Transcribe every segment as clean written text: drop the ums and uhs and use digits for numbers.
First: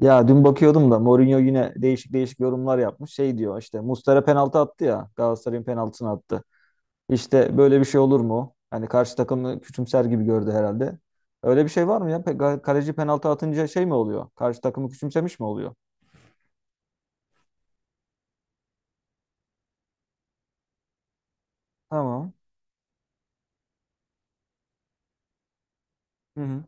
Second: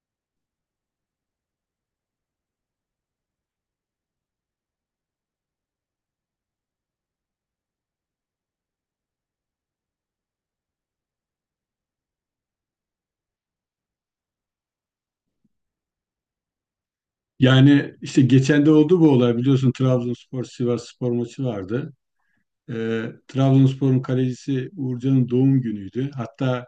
Ya dün bakıyordum da Mourinho yine değişik değişik yorumlar yapmış. Şey diyor işte Muslera penaltı attı ya. Galatasaray'ın penaltısını attı. İşte böyle bir şey olur mu? Hani karşı takımı küçümser gibi gördü herhalde. Öyle bir şey var mı ya? Kaleci penaltı atınca şey mi oluyor? Karşı takımı küçümsemiş mi oluyor? Yani işte geçen de oldu bu olay biliyorsun, Trabzonspor Sivasspor maçı vardı. Tamam. Trabzonspor'un kalecisi Uğurcan'ın doğum günüydü. Hı hı. Hatta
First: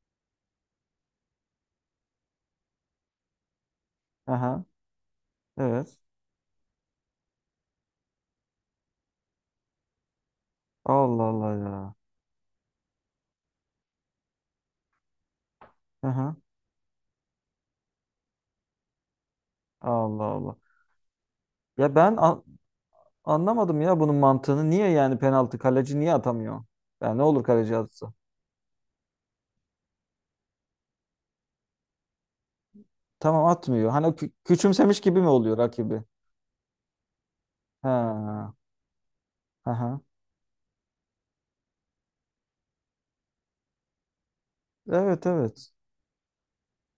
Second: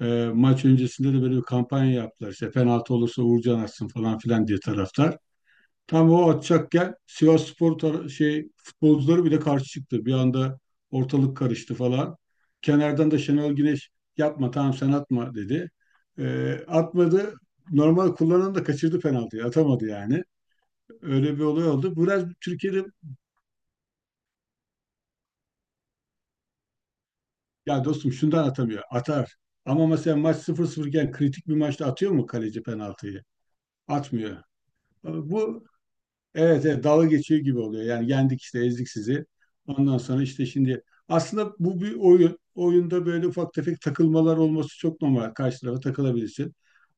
maç öncesinde de böyle bir kampanya yaptılar. İşte penaltı olursa Uğurcan atsın falan filan diye Aha. taraftar. Evet. Tam o atacakken Sivasspor şey futbolcuları bile karşı çıktı. Bir anda Allah ortalık Allah ya. karıştı falan. Kenardan da Şenol Güneş yapma, tamam, sen atma dedi. Aha. Atmadı. Normal kullanan da kaçırdı penaltıyı. Atamadı Allah yani. Allah. Öyle bir olay Ya oldu. ben Biraz an- Türkiye'de Anlamadım ya bunun mantığını. Niye yani penaltı kaleci niye atamıyor? Ya ne olur kaleci ya dostum atsa. şundan atamıyor. Atar. Ama mesela maç sıfır 0 iken kritik bir maçta atıyor mu kaleci penaltıyı? Tamam atmıyor. Hani o Atmıyor. küçümsemiş gibi mi oluyor Bu rakibi? evet, evet, dalga geçiyor gibi oluyor. Yani yendik Ha. işte, ezdik sizi. Ondan Aha. sonra işte şimdi aslında bu bir oyun. Oyunda böyle ufak tefek takılmalar olması çok Evet normal. Karşı evet. tarafa takılabilirsin.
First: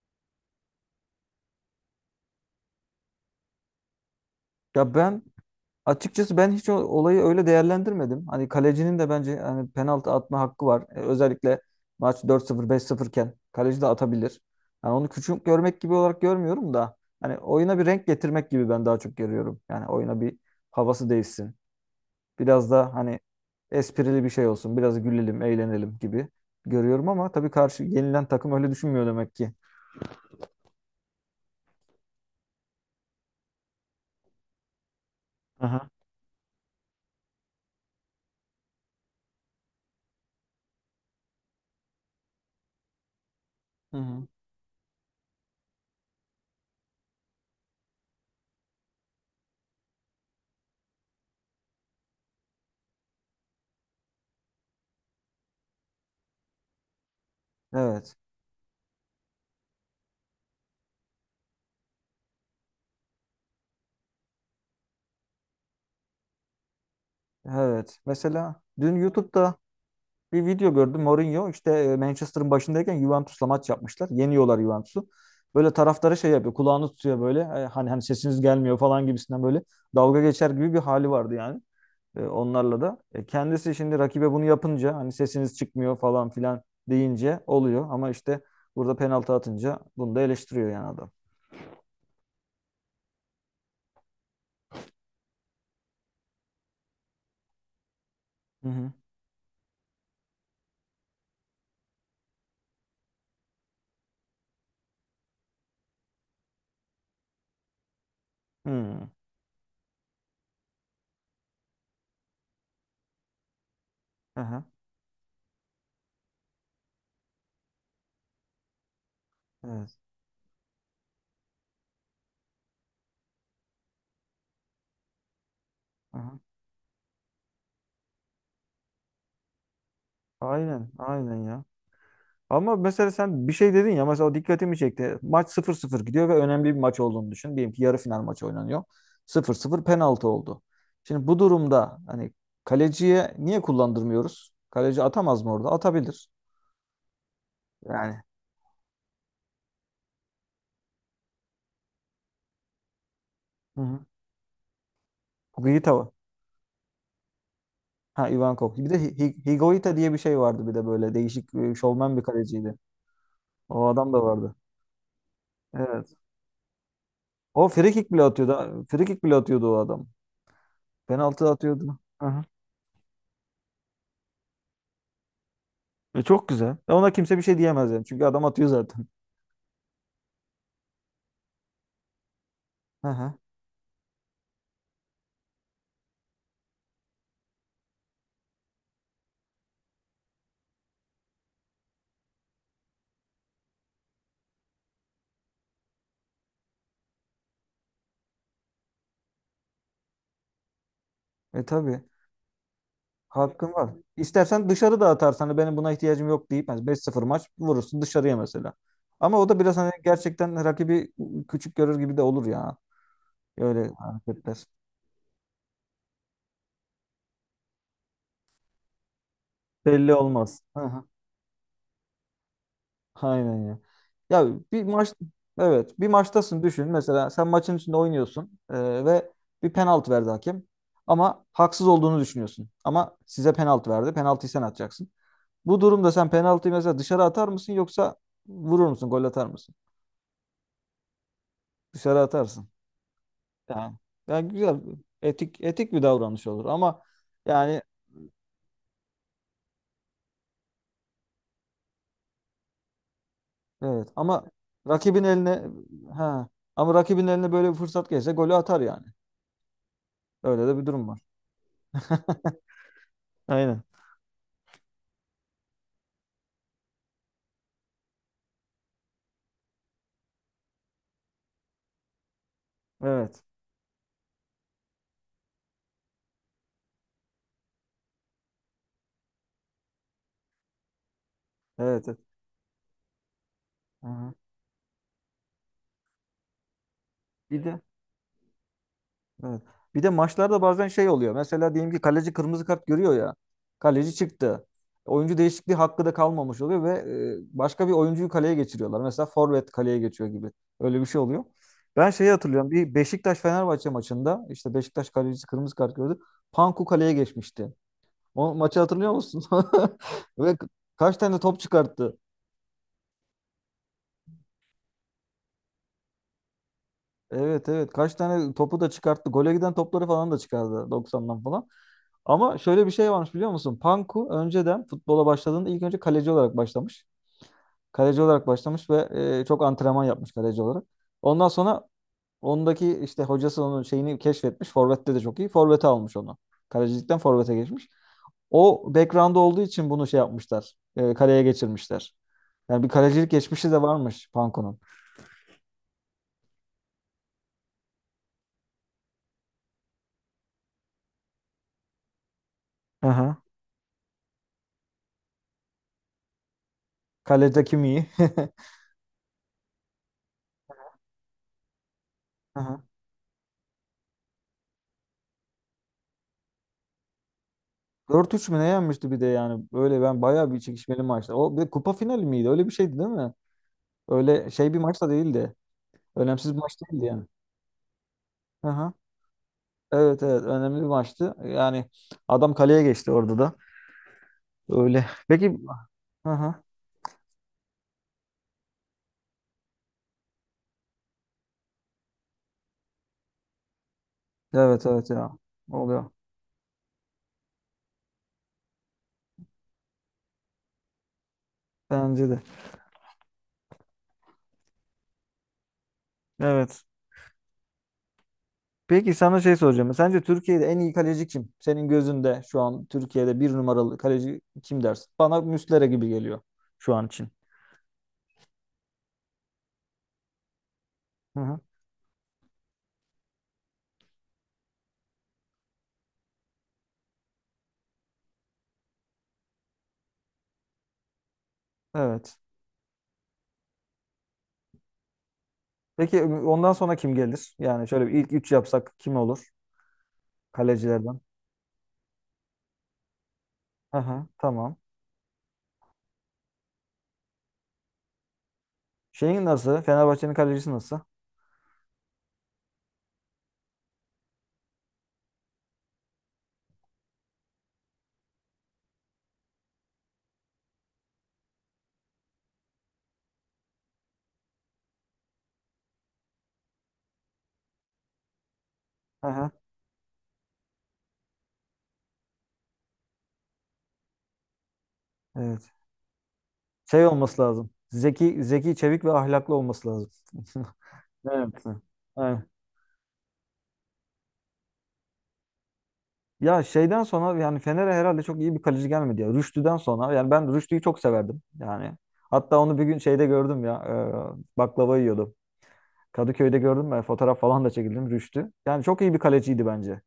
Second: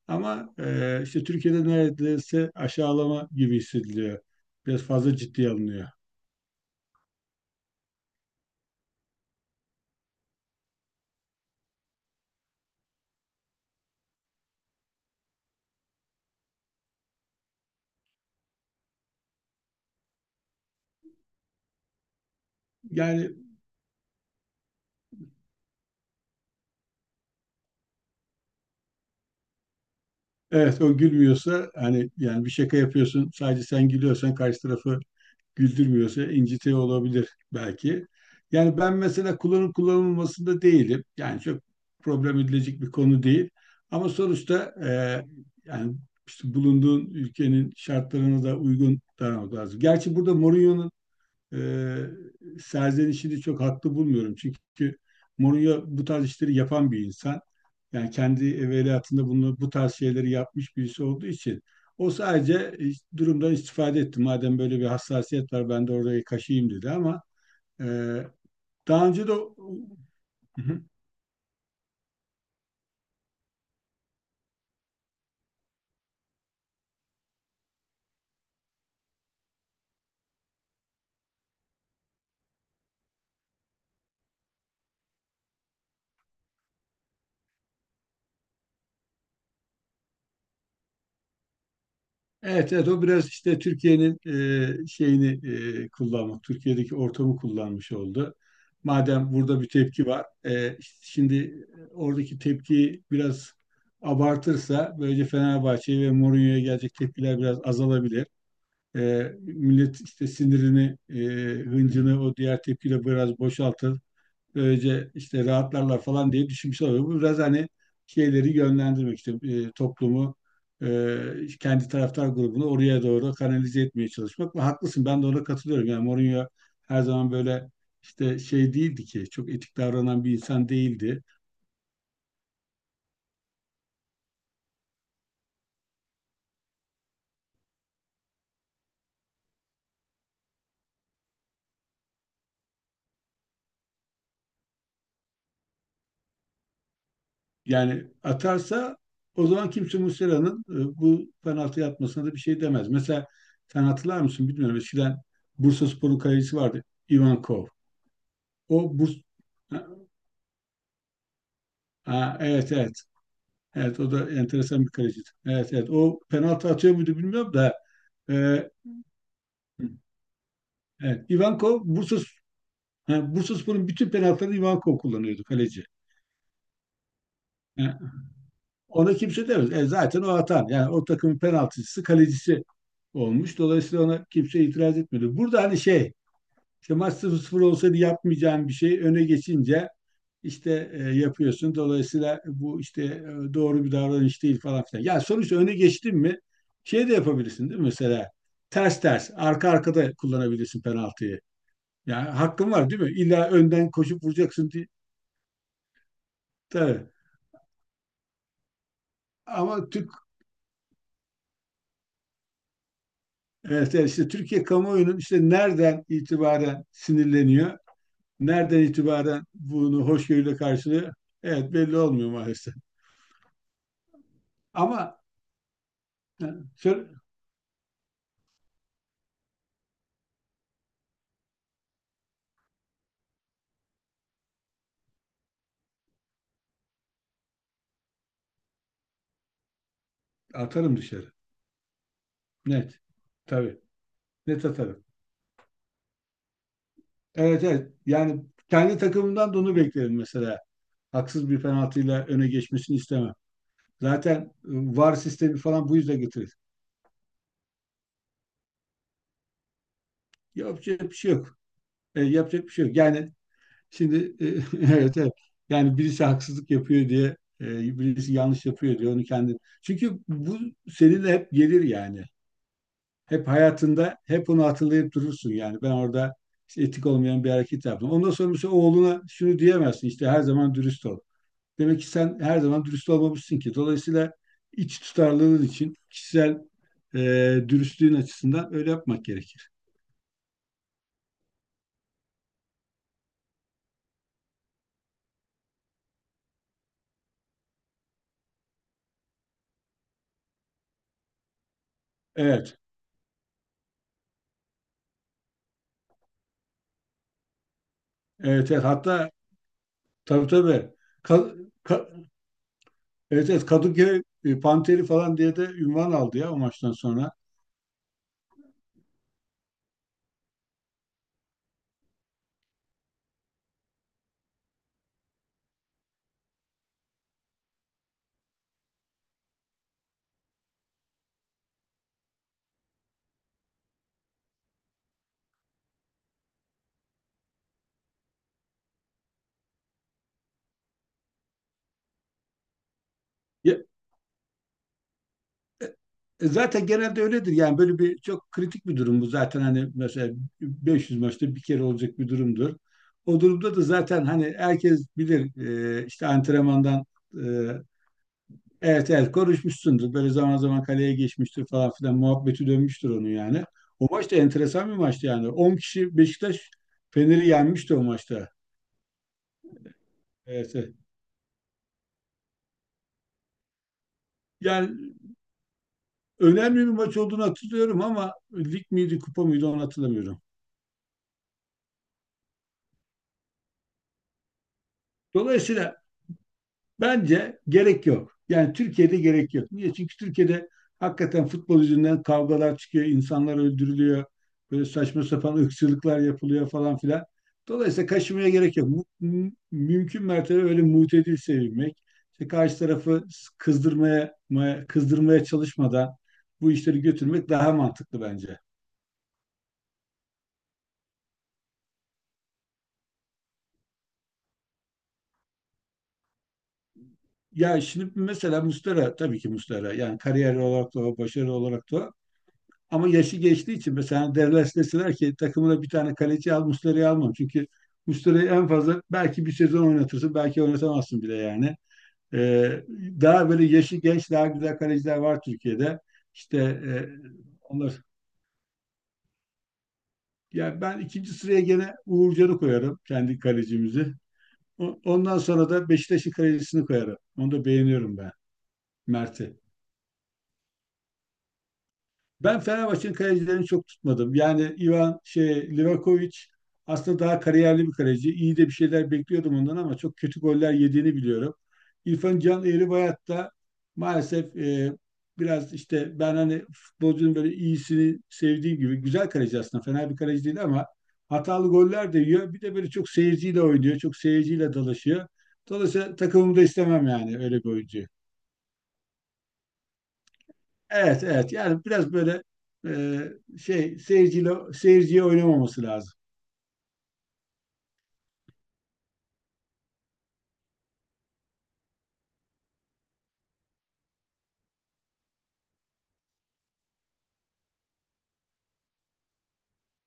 Ama işte Türkiye'de neredeyse aşağılama gibi hissediliyor. Biraz Ya fazla ben ciddiye alınıyor. açıkçası ben hiç olayı öyle değerlendirmedim. Hani kalecinin de bence hani penaltı atma hakkı var. E, özellikle maç 4-0 5-0 iken kaleci de atabilir. Yani onu küçük görmek gibi olarak görmüyorum da hani oyuna bir renk getirmek gibi ben daha çok görüyorum. Yani oyuna bir havası değişsin. Biraz da hani Yani esprili bir şey olsun. Biraz gülelim, eğlenelim gibi görüyorum ama tabii karşı yenilen takım öyle düşünmüyor demek ki. evet, o gülmüyorsa, hani yani bir şaka yapıyorsun, sadece sen gülüyorsan, karşı tarafı Aha. güldürmüyorsa incitiyor olabilir belki. Yani ben mesela kullanıp kullanılmasında değilim. Yani çok problem edilecek bir konu değil. Hı Ama hı. sonuçta yani işte bulunduğun ülkenin şartlarına da uygun davranmak lazım. Gerçi burada Mourinho'nun e, serzenişini çok haklı bulmuyorum. Çünkü Mourinho bu tarz işleri yapan bir insan. Yani Evet. kendi evveliyatında bunu bu tarz şeyleri yapmış birisi olduğu için o sadece durumdan istifade etti. Madem böyle bir hassasiyet var, ben de orayı kaşıyayım dedi. Ama e, Evet. Mesela dün daha önce de YouTube'da bir hı video hı. gördüm. Mourinho işte Manchester'ın başındayken Juventus'la maç yapmışlar. Yeniyorlar Juventus'u. Böyle taraftarı şey yapıyor. Kulağını tutuyor böyle. E, hani sesiniz gelmiyor falan gibisinden böyle dalga geçer gibi bir hali vardı yani. E, onlarla da. E, kendisi şimdi rakibe bunu yapınca hani sesiniz çıkmıyor falan filan deyince oluyor. Ama işte burada penaltı atınca bunu da eleştiriyor yani adam. Evet, evet, o biraz işte Türkiye'nin şeyini kullanmak, Türkiye'deki ortamı kullanmış oldu. Hı hı. Madem burada bir tepki var, işte şimdi oradaki tepkiyi biraz abartırsa, böylece Fenerbahçe'ye ve Mourinho'ya gelecek tepkiler biraz azalabilir. Hmm. Millet işte sinirini, hıncını o diğer tepkiyle biraz boşaltır, Aha. böylece işte rahatlarlar falan diye düşünmüşler oluyor. Bu biraz hani şeyleri yönlendirmek işte, Evet. toplumu kendi taraftar grubunu oraya doğru kanalize etmeye çalışmak. Ve haklısın, ben de ona katılıyorum. Yani Aha. Mourinho her zaman böyle işte şey değildi ki, çok etik davranan bir insan Aynen. değildi. Aynen ya. Ama mesela sen bir şey dedin ya mesela o dikkatimi çekti. Maç sıfır sıfır gidiyor ve önemli bir maç olduğunu düşün. Diyelim ki yarı final maçı oynanıyor. Sıfır sıfır penaltı oldu. Şimdi bu durumda hani kaleciye niye kullandırmıyoruz? Kaleci atamaz mı orada? Atabilir. Yani Yani. atarsa o zaman kimse Muslera'nın bu penaltıyı atmasına da bir şey demez. Mesela Hı sen hı. hatırlar mısın bilmiyorum. Eskiden Higuita var. Bursaspor'un kalecisi vardı. Ivankov. Ha Ivankov. O Bir de ha, Higuita diye bir şey vardı bir de böyle değişik şovmen bir ha, evet, kaleciydi. evet. O Evet, o adam da da vardı. enteresan bir kaleciydi. Evet evet, Evet. o penaltı atıyor muydu bilmiyorum O da free kick bile e, atıyordu. Free kick bile atıyordu o adam. evet, Penaltı Ivankov atıyordu. Hı hı. ha, Bursaspor'un bütün penaltılarını Ivankov kullanıyordu, kaleci. E çok güzel. E, ona kimse bir şey diyemez Ha, yani. Çünkü adam atıyor zaten. ona kimse demez. E, zaten o atan, yani o takımın penaltıcısı, kalecisi Hı hı. olmuş. Dolayısıyla ona kimse itiraz etmedi. Burada hani şey, İşte maç 0-0 olsaydı yapmayacağın bir şey öne geçince işte yapıyorsun. Dolayısıyla bu işte doğru bir davranış değil falan filan. Ya sonuçta öne geçtin mi şey de yapabilirsin değil mi mesela? Ters ters arka arkada kullanabilirsin penaltıyı. E tabii. Yani hakkın var değil mi? İlla Hakkın var. önden koşup İstersen vuracaksın diye. dışarı da atarsan hani benim buna ihtiyacım yok deyip hani Tabii. 5-0 maç vurursun dışarıya mesela. Ama o da biraz hani Ama gerçekten rakibi küçük görür gibi de olur ya. Öyle evet, evet, işte Türkiye hareketler. kamuoyunun işte nereden itibaren sinirleniyor? Nereden itibaren bunu Belli hoşgörüyle olmaz. Hı hı. karşılıyor? Evet, belli olmuyor maalesef. Aynen ya. Ya bir maç Ama evet bir e, maçtasın düşün söyle, mesela sen maçın içinde oynuyorsun ve bir penaltı verdi hakem ama haksız olduğunu düşünüyorsun ama size penaltı verdi penaltıyı sen atacaksın. Bu durumda sen penaltıyı mesela dışarı atar mısın yoksa vurur musun, gol atar mısın? atarım dışarı. Dışarı atarsın. Net. Tabii. Yani, yani Net güzel, atarım. etik etik bir davranış olur ama Evet yani evet. Yani kendi takımımdan da onu beklerim mesela. Haksız bir penaltıyla öne geçmesini istemem. evet Zaten ama VAR rakibin sistemi eline falan bu yüzden ha getirir. ama rakibin eline böyle bir fırsat geçse golü atar yani. Öyle de bir Yapacak durum bir var. şey yok. E, yapacak bir şey yok. Yani Aynen. şimdi e, evet evet. Yani birisi haksızlık yapıyor diye, birisi yanlış yapıyor diye onu kendi. Çünkü bu seninle hep gelir yani. Evet. Hep hayatında hep onu hatırlayıp durursun yani. Ben orada işte etik olmayan bir hareket yaptım. Ondan sonra mesela oğluna şunu diyemezsin işte, her zaman dürüst ol. Demek ki Evet. Evet. sen her zaman dürüst olmamışsın ki. Dolayısıyla Aha. iç tutarlılığın için, kişisel e, Bir de dürüstlüğün açısından öyle yapmak evet. gerekir. Bir de maçlarda bazen şey oluyor. Mesela diyelim ki kaleci kırmızı kart görüyor ya. Kaleci çıktı. Oyuncu değişikliği hakkı da kalmamış oluyor ve başka bir oyuncuyu kaleye geçiriyorlar. Mesela forvet kaleye geçiyor gibi. Öyle bir şey oluyor. Ben şeyi hatırlıyorum. Evet, Bir Beşiktaş-Fenerbahçe maçında işte Beşiktaş kalecisi kırmızı kart gördü. Panku kaleye geçmişti. O evet, maçı evet. hatırlıyor Hatta musun? tabii Ve tabii. kaç tane top Ka- çıkarttı? ka- Evet evet, Kadıköy Panteri falan diye de ünvan aldı ya o maçtan sonra. Evet evet. Kaç tane topu da çıkarttı. Gole giden topları falan da çıkardı 90'dan falan. Ama şöyle bir şey varmış biliyor musun? Panku önceden futbola başladığında ilk önce kaleci olarak başlamış. Kaleci olarak başlamış ve çok antrenman yapmış kaleci olarak. Ondan sonra ondaki işte hocası onun şeyini keşfetmiş. Forvet'te de çok iyi. Forvet'e almış onu. Kalecilikten forvete geçmiş. O background olduğu için bunu şey yapmışlar. E, kaleye geçirmişler. Yani bir kalecilik geçmişi Ya de varmış Panku'nun. Zaten genelde öyledir. Yani böyle bir çok kritik bir durum bu. Zaten hani mesela 500 maçta bir kere olacak bir durumdur. O Aha. durumda da zaten hani herkes bilir, işte antrenmandan e, Kalede kim iyi? evet evet konuşmuşsundur. Böyle zaman zaman kaleye geçmiştir falan filan muhabbeti Aha. dönmüştür onun yani. O maç da enteresan bir maçtı yani. 10 kişi Beşiktaş Fener'i yenmişti o 4-3 maçta. mü ne yenmişti bir de yani. Böyle ben bayağı bir Evet. Evet. çekişmeli maçtı. O bir de kupa finali miydi? Öyle bir şeydi değil mi? Öyle şey bir Yani maç da değildi. Önemsiz bir maç önemli bir değildi maç yani. olduğunu hatırlıyorum ama lig Aha. miydi kupa mıydı onu Evet hatırlamıyorum. evet önemli bir maçtı. Yani adam kaleye geçti orada da. Öyle. Peki Dolayısıyla aha. bence gerek yok. Yani Türkiye'de gerek yok. Niye? Çünkü Türkiye'de hakikaten futbol yüzünden kavgalar çıkıyor, insanlar öldürülüyor, böyle Evet evet saçma ya. sapan Oluyor. ırkçılıklar yapılıyor falan filan. Dolayısıyla kaşımaya gerek yok. Mümkün mertebe öyle mutedil sevilmek, Bence de. işte karşı tarafı kızdırmaya çalışmadan bu Evet. işleri götürmek daha mantıklı bence. Peki sana şey soracağım. Sence Türkiye'de en iyi kaleci kim? Senin gözünde şu an Türkiye'de bir numaralı kaleci kim dersin? Bana Muslera gibi geliyor şu an için. Ya şimdi mesela Mustara, tabii ki Mustara, yani kariyer olarak da o, Hı başarı hı. olarak da o. Ama yaşı geçtiği için mesela Dallas deseler ki takımına bir tane kaleci al, Muslera'yı almam. Çünkü Muslera'yı en fazla belki bir sezon oynatırsın, belki oynatamazsın bile yani. Evet. Ee, daha böyle yaşı genç, daha güzel kaleciler var Türkiye'de. Peki İşte ondan sonra kim gelir? Yani onlar, şöyle bir ilk üç yapsak kim olur ya ben kalecilerden? ikinci sıraya gene Uğurcan'ı koyarım, kendi kalecimizi. Aha, tamam. Ondan sonra da Beşiktaş'ın kalecisini koyarım. Onu da beğeniyorum ben. Şeyin Mert'i. nasıl? Fenerbahçe'nin kalecisi nasıl? Ben Fenerbahçe'nin kalecilerini çok tutmadım. Yani Ivan şey Livakovic aslında daha kariyerli bir kaleci. İyi de bir şeyler bekliyordum ondan ama çok kötü goller yediğini biliyorum. İrfan Can Eğribayat da maalesef biraz işte, ben hani futbolcunun böyle iyisini sevdiğim gibi, güzel Aha, kaleci aslında, fena bir kaleci değil ama hatalı goller de yiyor. Bir de böyle çok seyirciyle oynuyor. Çok seyirciyle dalaşıyor. evet. Dolayısıyla takımımda Şey istemem yani olması öyle bir lazım. oyuncu. Zeki, zeki, çevik ve ahlaklı olması lazım. Evet, evet. Evet. Yani biraz böyle Aynen. Şey, seyirciyle, seyirciye oynamaması lazım. Ya şeyden sonra yani Fener'e herhalde çok iyi bir kaleci gelmedi ya. Rüştü'den sonra yani ben Rüştü'yü çok severdim yani. Hatta onu bir gün şeyde gördüm ya. Baklava yiyordu. Kadıköy'de gördüm ben fotoğraf falan da çekildim Rüştü. Yani çok iyi bir kaleciydi bence.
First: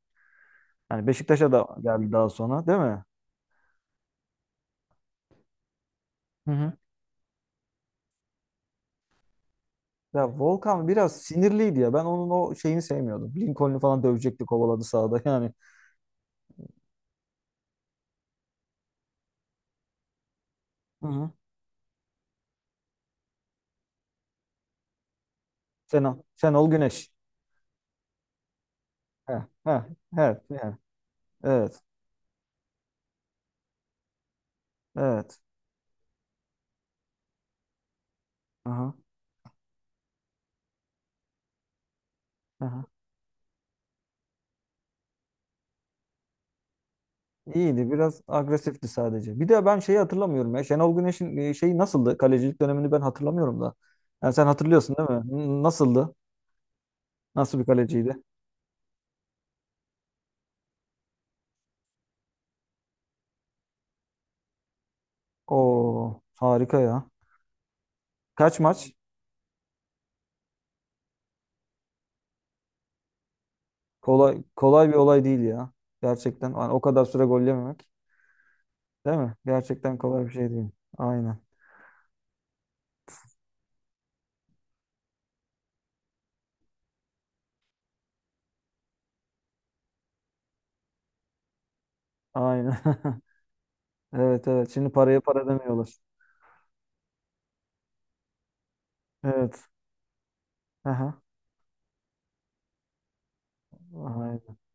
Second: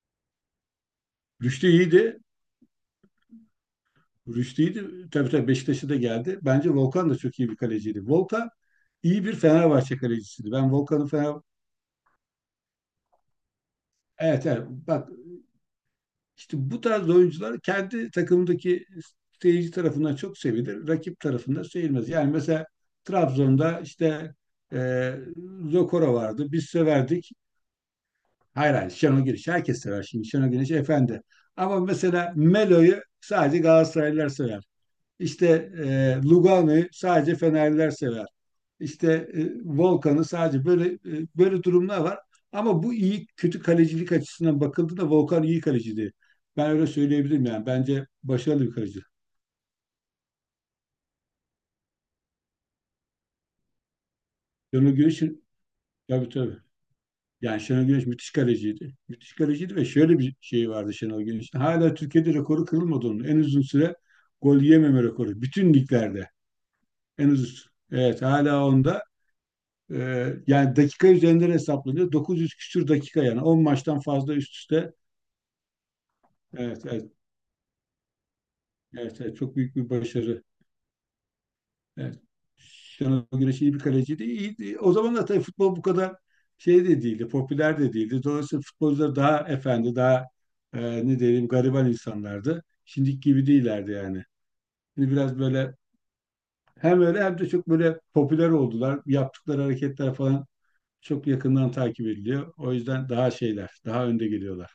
Yani Beşiktaş'a da Rüştü geldi iyiydi. daha sonra değil mi? Rüştü iyiydi. Tabii tabii, Beşiktaş'a da geldi. Hı Bence hı. Volkan da çok iyi bir kaleciydi. Volkan iyi bir Fenerbahçe Ya kalecisiydi. Ben Volkan Volkan'ın biraz Fener sinirliydi ya. Ben onun o şeyini sevmiyordum. Lincoln'u falan dövecekti evet, evet. kovaladı Bak, sahada yani. İşte bu tarz oyuncular kendi takımdaki seyirci tarafından çok sevilir. Hı Rakip hı. tarafından sevilmez. Yani mesela Trabzon'da işte e, Zokora Şenol, vardı. Biz Şenol Güneş. severdik. Hayır hayır, Şenol He, Güneş. he, Herkes sever he, şimdi Şenol he. Güneş efendi. Ama Evet, mesela Melo'yu sadece Galatasaraylılar sever. evet. İşte Lugano'yu sadece Fenerliler sever. Aha, İşte Volkan'ı sadece böyle böyle durumlar var. Ama aha. bu iyi kötü kalecilik açısından bakıldığında Volkan iyi kaleciydi. Ben öyle söyleyebilirim yani. İyiydi Bence biraz başarılı bir agresifti kaleci. sadece. Bir de ben şeyi hatırlamıyorum ya. Şenol Güneş'in şeyi nasıldı? Kalecilik dönemini ben hatırlamıyorum da. Yani sen Şenol hatırlıyorsun değil mi? Güneş'in Nasıldı? tabii tabii. Nasıl Yani bir Şenol Güneş kaleciydi? müthiş kaleciydi. Müthiş kaleciydi ve şöyle bir şey vardı Şenol Güneş'in. Hala Türkiye'de rekoru kırılmadı onun. En uzun süre gol yememe rekoru. Bütün O liglerde. harika ya. En uzun. Evet, Kaç hala maç? onda. Yani dakika üzerinden hesaplanıyor. 900 küsür dakika yani. 10 maçtan fazla Kolay üst kolay üste. bir olay değil ya. Gerçekten yani o Evet, kadar evet. süre gol yememek, değil Evet, mi? evet, çok büyük bir Gerçekten kolay bir başarı. şey değil. Aynen. Evet. Şenol Güneş iyi bir kaleciydi. İyiydi. O zamanlar tabii futbol bu kadar şey de değildi, popüler de değildi. Dolayısıyla futbolcular daha efendi, daha ne diyelim, gariban insanlardı. Aynen. Şimdiki gibi değillerdi yani. Evet evet. Şimdi Şimdi paraya biraz para böyle demiyorlar. hem öyle, hem de çok böyle popüler oldular. Yaptıkları Evet. hareketler falan Aha. çok yakından takip ediliyor. O yüzden daha şeyler, daha önde Aynen. geliyorlar.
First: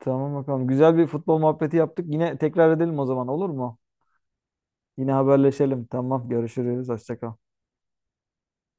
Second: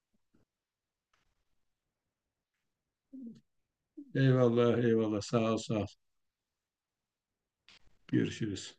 Tamam bakalım. Güzel bir futbol muhabbeti yaptık. Yine tekrar edelim o zaman olur mu? Eyvallah, Yine eyvallah. Sağ ol, sağ haberleşelim. ol. Tamam. Görüşürüz. Hoşça kal. Görüşürüz.